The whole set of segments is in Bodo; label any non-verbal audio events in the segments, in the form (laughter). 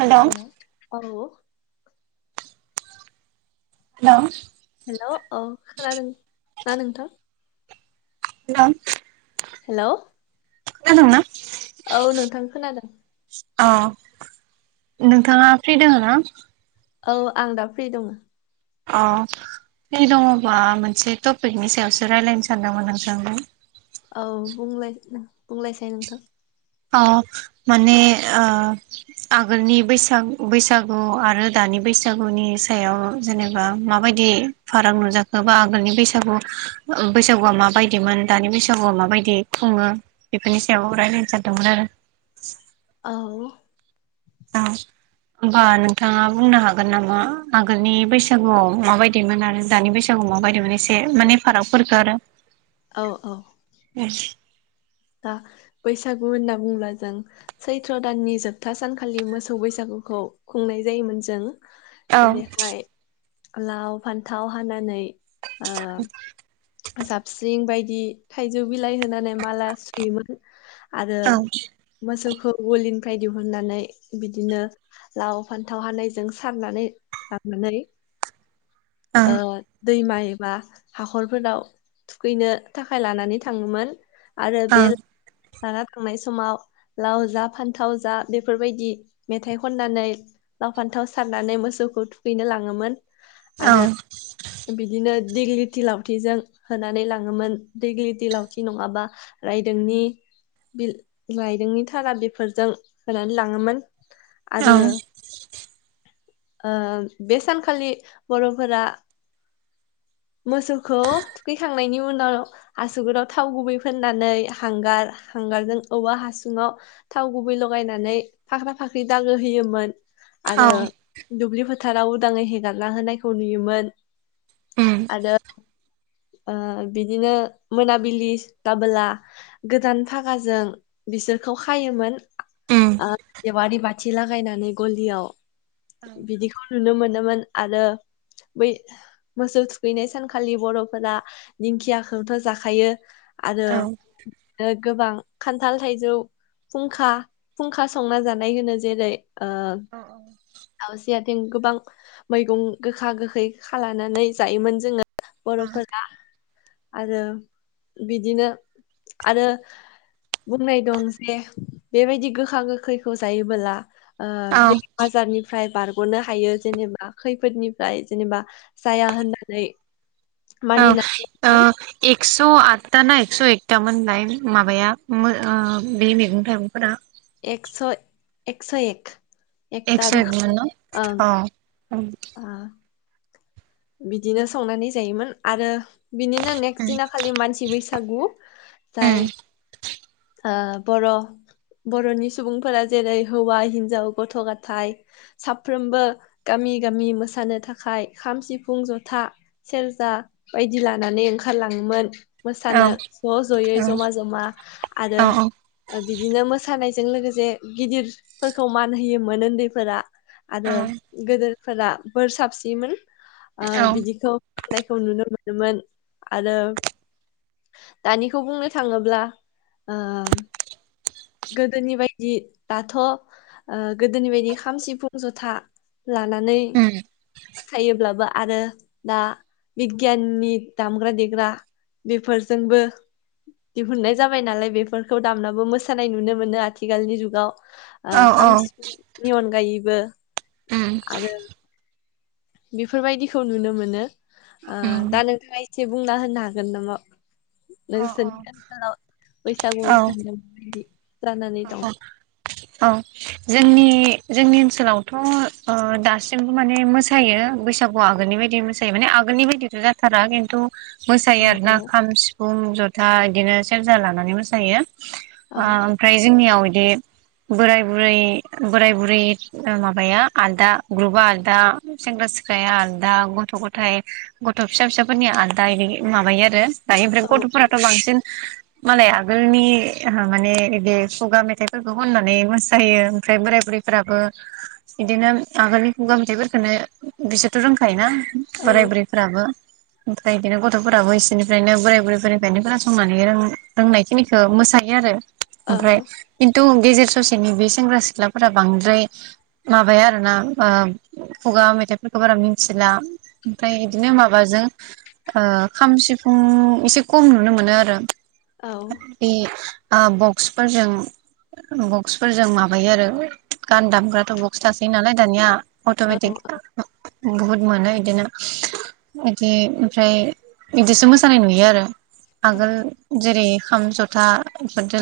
हेलौ हेल' औ हेल' हेल' औ खोनादों ना नोंथां हेल' हेल' खोनादों ना? औ नोंथां खोनादों अ नोंथाङा फ्रि दोङो ना? औ आं दा फ्रि दङ अ फ्रि दङबा मोनसे टपिकनि सायावसो रायज्लायनो सानदोंमोन नोंथां औ बुंलाय बुंलायसाय नोंथां औ माने ओ आगोलनि बैसाग बैसागु आरो दानि बैसागुनि सायाव जेनेबा माबायदि फाराग नुजाखो बा आगोलनि बैसागु बैसागुआ माबायदिमोन दानि बैसागुआ माबायदि खुङो बेफोरनि सायाव रायज्लायनो सानो (unintelligible) (unintelligible) औ औ होमबा नोंथाङा बुंनो हागोन नामा आगोलनि बैसागुआव माबायदिमोन आरो दानि बैसागुआव माबायदिमोन एसे माने फारागफोरखो आरो औ औ दा बैसागु होनना बुङोब्ला जों सैथ्र' दाननि जोबथा सानखालि मोसौ बैसागुखौ खुंनाय जायोमोन जों औ जेरैहाय लाव फान्थाव हानानै ओ जाबस्रिं बायदि थाइजौ बिलाइ होनानै माला सुयोमोन आरो औ मोसौखौ गलिनिफ्राय दिहुननानै बिदिनो लाव फान्थाव हानायजों सारनानै लांनानै औ ओ दैमाय एबा हाखरफोराव थुखैनो थाखाय लानानै थाङोमोन। आरो बेल लाना थांनाय समाव लाव जा फान्थाव जा बेफोरबायदि मेथाइ खननानै लाव फान्थाव सारनानै मोसौखौ थुखैनो लाङोमोन औ आरो बिदिनो दिगलिथि लावथिजों होनानै लाङोमोन दैग्लि दैलावथि नङाबा रायदोंनि बिल रायदोंनि थारा बेफोरजों होनानै लाङोमोन औ आरो ओ बे सानखालि बर'फोरा मोसौखौ फैखांनायनि उनाव आसुगदाव थाव गुबै फोननानै हांगार हांगारजों औवा हासुङाव थाव गुबै लगायनानै फाख्रा फाख्रि दागो होयोमोन औ आरो दुब्लि फोथ फोथाराव उदाङै हेगारना होनायखौ नुयोमोन उम आरो ओ बिदिनो मोनाबिलि दाबोला गोदान फागाजों बिसोरखौ खायोमोन उम ओ जेवारी बाथि साथि लागायनानै गलियाव औ बिदिखौ नुनो मोनो मोन आरो बै मोसौ थुखैनाय सानखालि बर' फोरा दिंखियाखौथ' जाखायो आरो औ गोबां खान्थाल थाइजौ फुंखा फुंखा संना जानाय होनो जेरै ओ आवसे गोबां मैगं गोखा गोखै खालाम लानानै जायोमोन जोङो औ बर'फोर आरो बिदिनो आरो बुंनाय दं जे बेबायदि गोखा गोखैखौ जायोबोला ओ औ बेमार आजारनिफ्राय बारग'नो हायो जेनेबा खैफोदनिफ्राय जेनेबा जाया होननानै औ मानिनानै ओ दंमोन एक्स खौ आतथा ना एकस' एकथाामोनलाय माबाया ओ बे मैगं थाइगंफोरा एकस' एकस' एक एकथा एस' एक रोखोम ओं औ उम ओ बिदिनो संनानै जायोमोन आरो बिनिनो नेक्स्ट उम दिना खालि मानसि बैसागु उम जाय उम बर' बर'नि सुबुंफोरा जेरै हौवा हिन्जाव गथ' गथायाइ साफ्रोमबो गामि गामि मोसानो थाखाय खाम सिफुं सिफुं जथा सेरजा बायदि लानानै ओंखारलाङोमोन औ मोसानो ज' ज'यै जमा जमा आरो औ बिदिनो मोसानाय जों लोगोसे गिदिरफोरखौ मान होयोमोन उन्दैफोरा आरो औ गोदोर फोरा बोर साबसिमोन ओ औ बिदिखौ नायखौ नुनो मोनोमोन आरो दानिखौ बुंनो थाङोब्ला ओ गोदोनि बायदि दाथ' ओ गोदोनि बायदि खाम सिफुं जथा लानानै उम थायोब्लाबा आरो दा बिगियाननि दामग्रा देग्रा बेफोरजोंबो दिहुननाय जाबाय नालाय बेफोरखौ दामनाबो मोसा मोसानाय नुनो मोनो आथिखालनि जुगाव। औ ओ औ खाम सिफुं नि अनगायै बो उम आरो बेफोरबायदिखौ नुनो मोनो ओ उम दा नोंथाङा एसे बुंना होनो हागोन नामा? औ औ (unintelligible) अ दं अ (inaudible) औ जोंनि जोंनि ओनसोलावथ' ओ दासिमबो माने मोसायो बैसागुआ आगोलनि बायदि मोसायो माने आगोलनि बायदिथ' जाथारा खिन्थु औ मोसायो आरो औ ना खाम सिफुं जथ दा इदिनो सेरजा लानानै मोसायो। ओ औ ओमफ्राय जोंनियाव इदि बोराय बुरै बोराय बुरै ओ माबाया आलदा ग्रुपा आलदा सेंग्रा सिख्लाया आलदा गथ' गथाइ गथ' फिसा फिसाफोरनिया आलदा इदि माबायो आरो दायो ओमफ्राय औ गथ'फोराथ' बांसिन मालाय आगोलनि आहा माने इदि खुगा मेथाइफोरखौ खननानै मोसायो ओमफ्राय बोराय बुरैफोराबो इदिनो आगोलनि खुगा मेथाइफोरखोनो बिसोरथ' रोंखायोना औ बोराय बुरैफ्राबो ओमफ्राय इदिनो गथ'फोराबो इसोरनिफ्रायनो बोराय बुरैफोरनिफ्रायनो खोनासंनानै रों-रोंनाय खिनिखौ मोसायो आरो औ ओमफ्राय खिन्थु गेजेर ससेनि बे सेंग्रा सिख्लाफोरा बांद्राय माबाया आरोना ओ खुगा मेथाइफोरखौ बारा मिनथिला ओमफ्राय इदिनो माबाजों खाम सिफुं एसे खम नुनो मोनो आरो बे आ ब बक्सफोरजों बक्सफोरजों माबायो आरो गान दामग्राथ' बक्स थासै नालाय दानिया अट' मेटिक बुहुत मोनो इदिनो इदि ओमफ्राय इदिसो मोसानाय नुयो आरो आगोल जेरै खाम जथा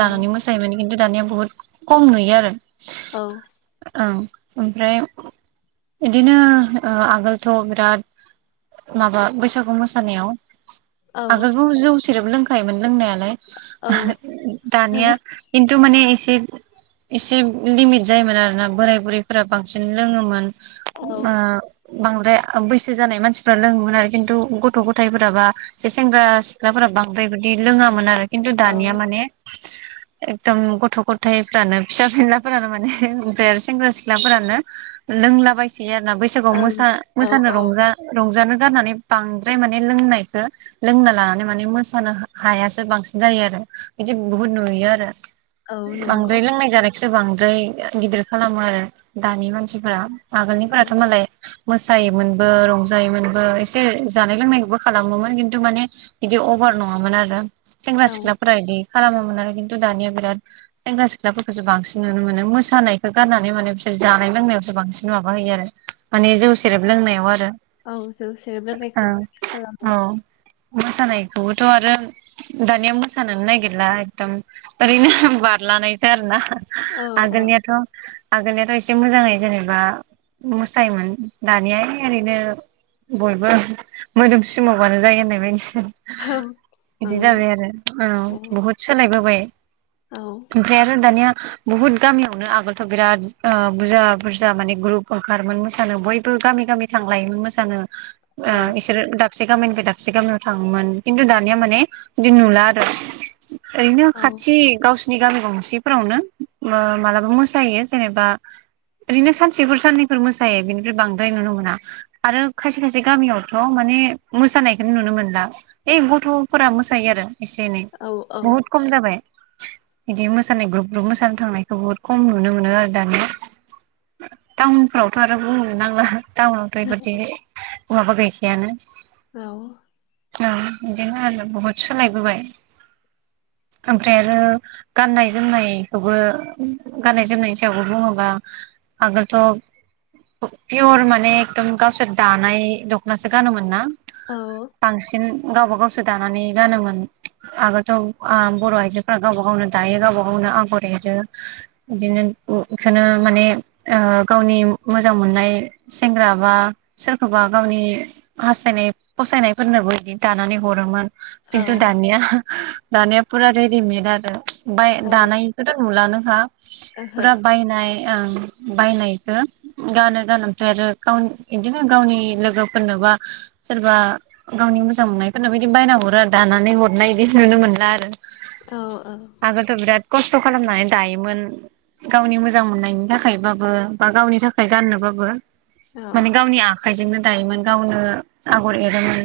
लानानै मोसायोमोन दानिया बुहुत खम नुयो आरो। औ। ओं ओमफ्राय इदिनो ओ आगोलथ' बिराद माबा बैसागु मोसानायाव आगोलबो जौ सेरेब लों खायमोन लोंनायालाय। (unintelligible) दानिया इन थो माने एसे एसेब लिमिट जायोमोन आरो ना बोराय बुरिफोरा बांसिन लोङोमोन। आ बांद्राय बैसो जानाय मानसिफोरा लोङोमोन आरो खिन्थु गथ' गथायाइफोराबा जे सेंग्रा सिख्लाफोरा बांद्राय बिदि लोङामोन आरो। खनथु दानिया माने एकदम गथ' गथायाइफ्रानो फिसा फिनलाफोरानो माने ओमफ्राय आरो सेंग्रा सिख्लाफोरानो लोंलाबाय इदि आरोना बैसागुआव औ मोसा-मोसानो औ रंजा-रंजानो गारनानै बांद्राय माने लोंनायखो लोंना लानानै मान मोसानो हायासो बांसिन जायो आरो। बिदि बहुत नुयो आरो। औ नंगौ बांद्राय लोंनाय जानाय सो बांद्राय गिदिर खालामो आरो दानि मानसिफोरा। आगोलनिफोराथ' औ मालाय मोसायोमोनबो रंजायोमोनबो एसे जानाय लोंनायखौबो खालामोमोन किनतु माने बिदि अभार नङामोन आरो सेंग्रा सिख्लाफोरा इदि खालामामोन आरो खिन्थु दानिया बिराद सेंग्रा सिख्लाफोरखौसो बांसिन नुनो मोनो मोसानायखौ गारनानै माने बिसोर जानाय लोंनायावसो बांसिन माबा होयो आरो माने जौ सेरेब लोंनायाव आरो औ जौ सेरेब औ लोंनायखौ बिदि औ खालामो मोसानायखौबोथ' आरो दानिया मोसानो नागि ला एकदम ओरैनो बारलानायसो आरो ना। औ औ आगोलनियाथ' आगोलनियाथ' एसे मोजाङै जेनेबा मोसायोमोन दानिया ओरैनो बयबो मोदोमसिमावबानो जायो होननाय बादि औ बिदि नंगौ जाबाय आरो औ। बहुद सोलायबोबाय। औ ओमप्राय आरो दानिया बुहुत गामियावनो आगोलथ' बिराद ओ बुरजा बुरजा माने ग्रुप ओंखारोमोन मोसानो बयबो गामि गामि थांलायोमोन मोसानो। आ औ इसोरो दा दाबसे गामिनिफ्राय दाबसे गामियाव थाङोमोन खिन्थु दानिया माने बिदि नुला आरो। ओरैनो औ खाथि गावसोर नि गामि गंसेफोरावनो ओ मालाबा मोसायो जेनेबा ओरैनो सानसेफोर साननैफोर मोसायो बेनिफ्राय बांद्राय नुनो मोना आरो खायसे खायसे गामियावथ' माने मोसानायखो नुनो मोनला इ गथ'फोरा मोसायो आरो। एसे एनै औ औ। बहुद खम जाबाय बिदि मोसानाय ग्रुप ग्रुप मोसानो थांनायखौ बुहुद खम नुनो मोनो आरो दानिया टाउनफ्रावथ' आरो बुंनो नांला। टाउनावथ' (unintelligible) बहाबा गैखायानो। औ। औ बिदिनो आरो बहुद सोलायबोबाय। ओमफ्राय आरो गाननाय जोमनायखौबो गाननाय जोमनायनि सायावबो बुङोबा आगोलथ' पियर माने एकदम गावसोर दानाय दख'नासो गानोमोन ना। औ बांसिन गावबा गावसो दानानै गानोमोन आगोलथ। ओ बर' आइजोफ्रा गावबा गावनो दायो गावबा गावनो आगर एरो बिदिनो बेखौनो माने ओ गावनि मोजां मोननाय सेंग्रा बा सोरखौबा गावनि हास्थायनाय फसायनायफोरनोबो बिदि दानानै हरोमोन। औ खिन्थु दानिया दानिया फुरा रेडिमेड आरो। (unintelligible) ओहो दानायखौथ' नुलानो खा। औ फुरा बायनाय। ओं बायनायखौ गानो गान ओमफ्राय आरो गाव बिदिनो गावनि लोगोफोरनो बा सोरबा गावनि मोजां मोननायफोरनोबो बिदि बायना हरो आरो दानानै हरनाय बिदि नुनो मोनो। (unintelligible) औ औ। बिराद खस्थ' खालामनानै दायोमोन गावनि मोजां मोननायनि थाखायबाबो बा गावनि थाखाय गाननोबाबो। माने गावनि आख आखाइजोंनो दायोमोन गावनो आगर एरोमोन।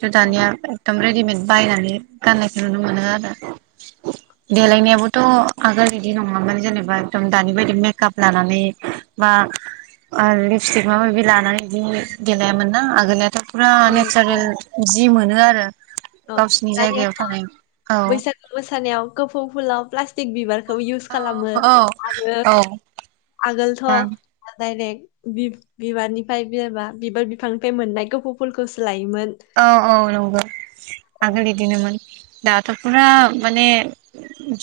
ज औ दानिया एकदम रेडिमेद। बायनानै गाननाय नुनो मोनो आरो देलायनायाबोथ' आगोल बिदि नङामोन जेनेबा एकदम दानि बायदि मेकाप लानानै बा ओ लिपस्टिक माबा माबि लानानै बिदि देलायामोन ना आगोल फुरा औ औ नेचारेल (unintelligible) जि मोनो आरो। औ गावसिनि जायगायाव दानियाथ' थानाय औ बैसागु मोसानायाव गोफौ फुलाव प्लास्टिक (unintelligible) औ खालामो औ औ। बां गोलथ' डायरेक्ट बि-बिबारनिफ्राय बिबा बिबार बिफांनिफ्राय मोननाय खोफ' फुलखौसो लायो औ औ नंगौ आगोल बिदिनोमोन। दाथ' फुरा माने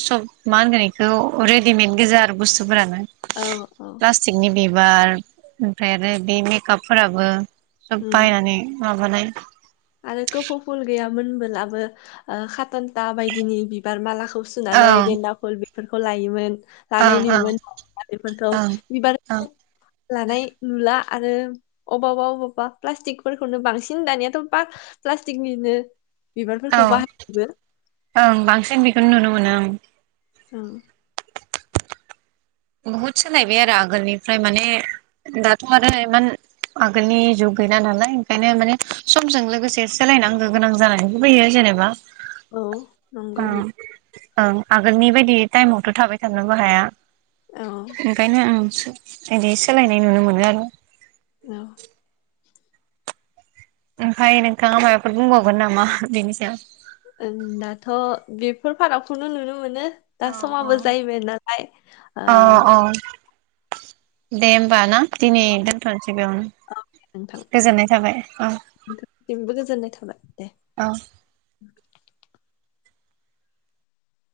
सब मा होनगोन बेखौ रेडिमेद गोजा आरो बुस्थुफोरानो। औ औ प्लास्टिकनि बिबार ओमफ्राय आरो बे मेकापफोराबो सब उम बायनानै माबानाय (inaudible) आरो कोपौ फुल गैयामोनबोलाबो ओ खाटन्था बायदिनि बिबार मालाख सुनानै ओं गेन्दा फुल बि फोरखौ लायोमोन। ओं लानाय ओं नुयोमोन बेफोरखौ ओं बिबार ओं लानाय नुला आरो अबावबा अबावबा प्लास्टिकफोरखौनो बांसिन दानियाथ पा प्लासटिकनिनो औ ओं बांसिन बेखौनो नुनो मोनो ओं औ बहुद सोलायबाय आरो आगोलनिफ्राय माने दाथ आरो इमान आगोलनि जुग गैला नालाय ओंखायनो माने समजों लोगोसे सोलायनांगौ गोनां जानानैबो फैयो जेनेबा औ नंगौ ओं बि ओं आगोलनि बायदि टाइमावथ थाबाय थानोबो हाया औ ओंखायनो आं इदि सोलायनाय नुनो मोनो आरो। औ ओमफाय नोंथाङा मायबाफोर बुंबावगोन नामा बेनि सायाव? दाथ बेफोर फारागखौनो नुनो मोनो। दा औ समाबो जायैबाय नालाय ओ औ औ दे होमबा ना दिनै दोनथनोसै बेयावनो गोजोननाय थाबाय औ नोंथांसिमबो गोजोननाय थाबाय दे। औ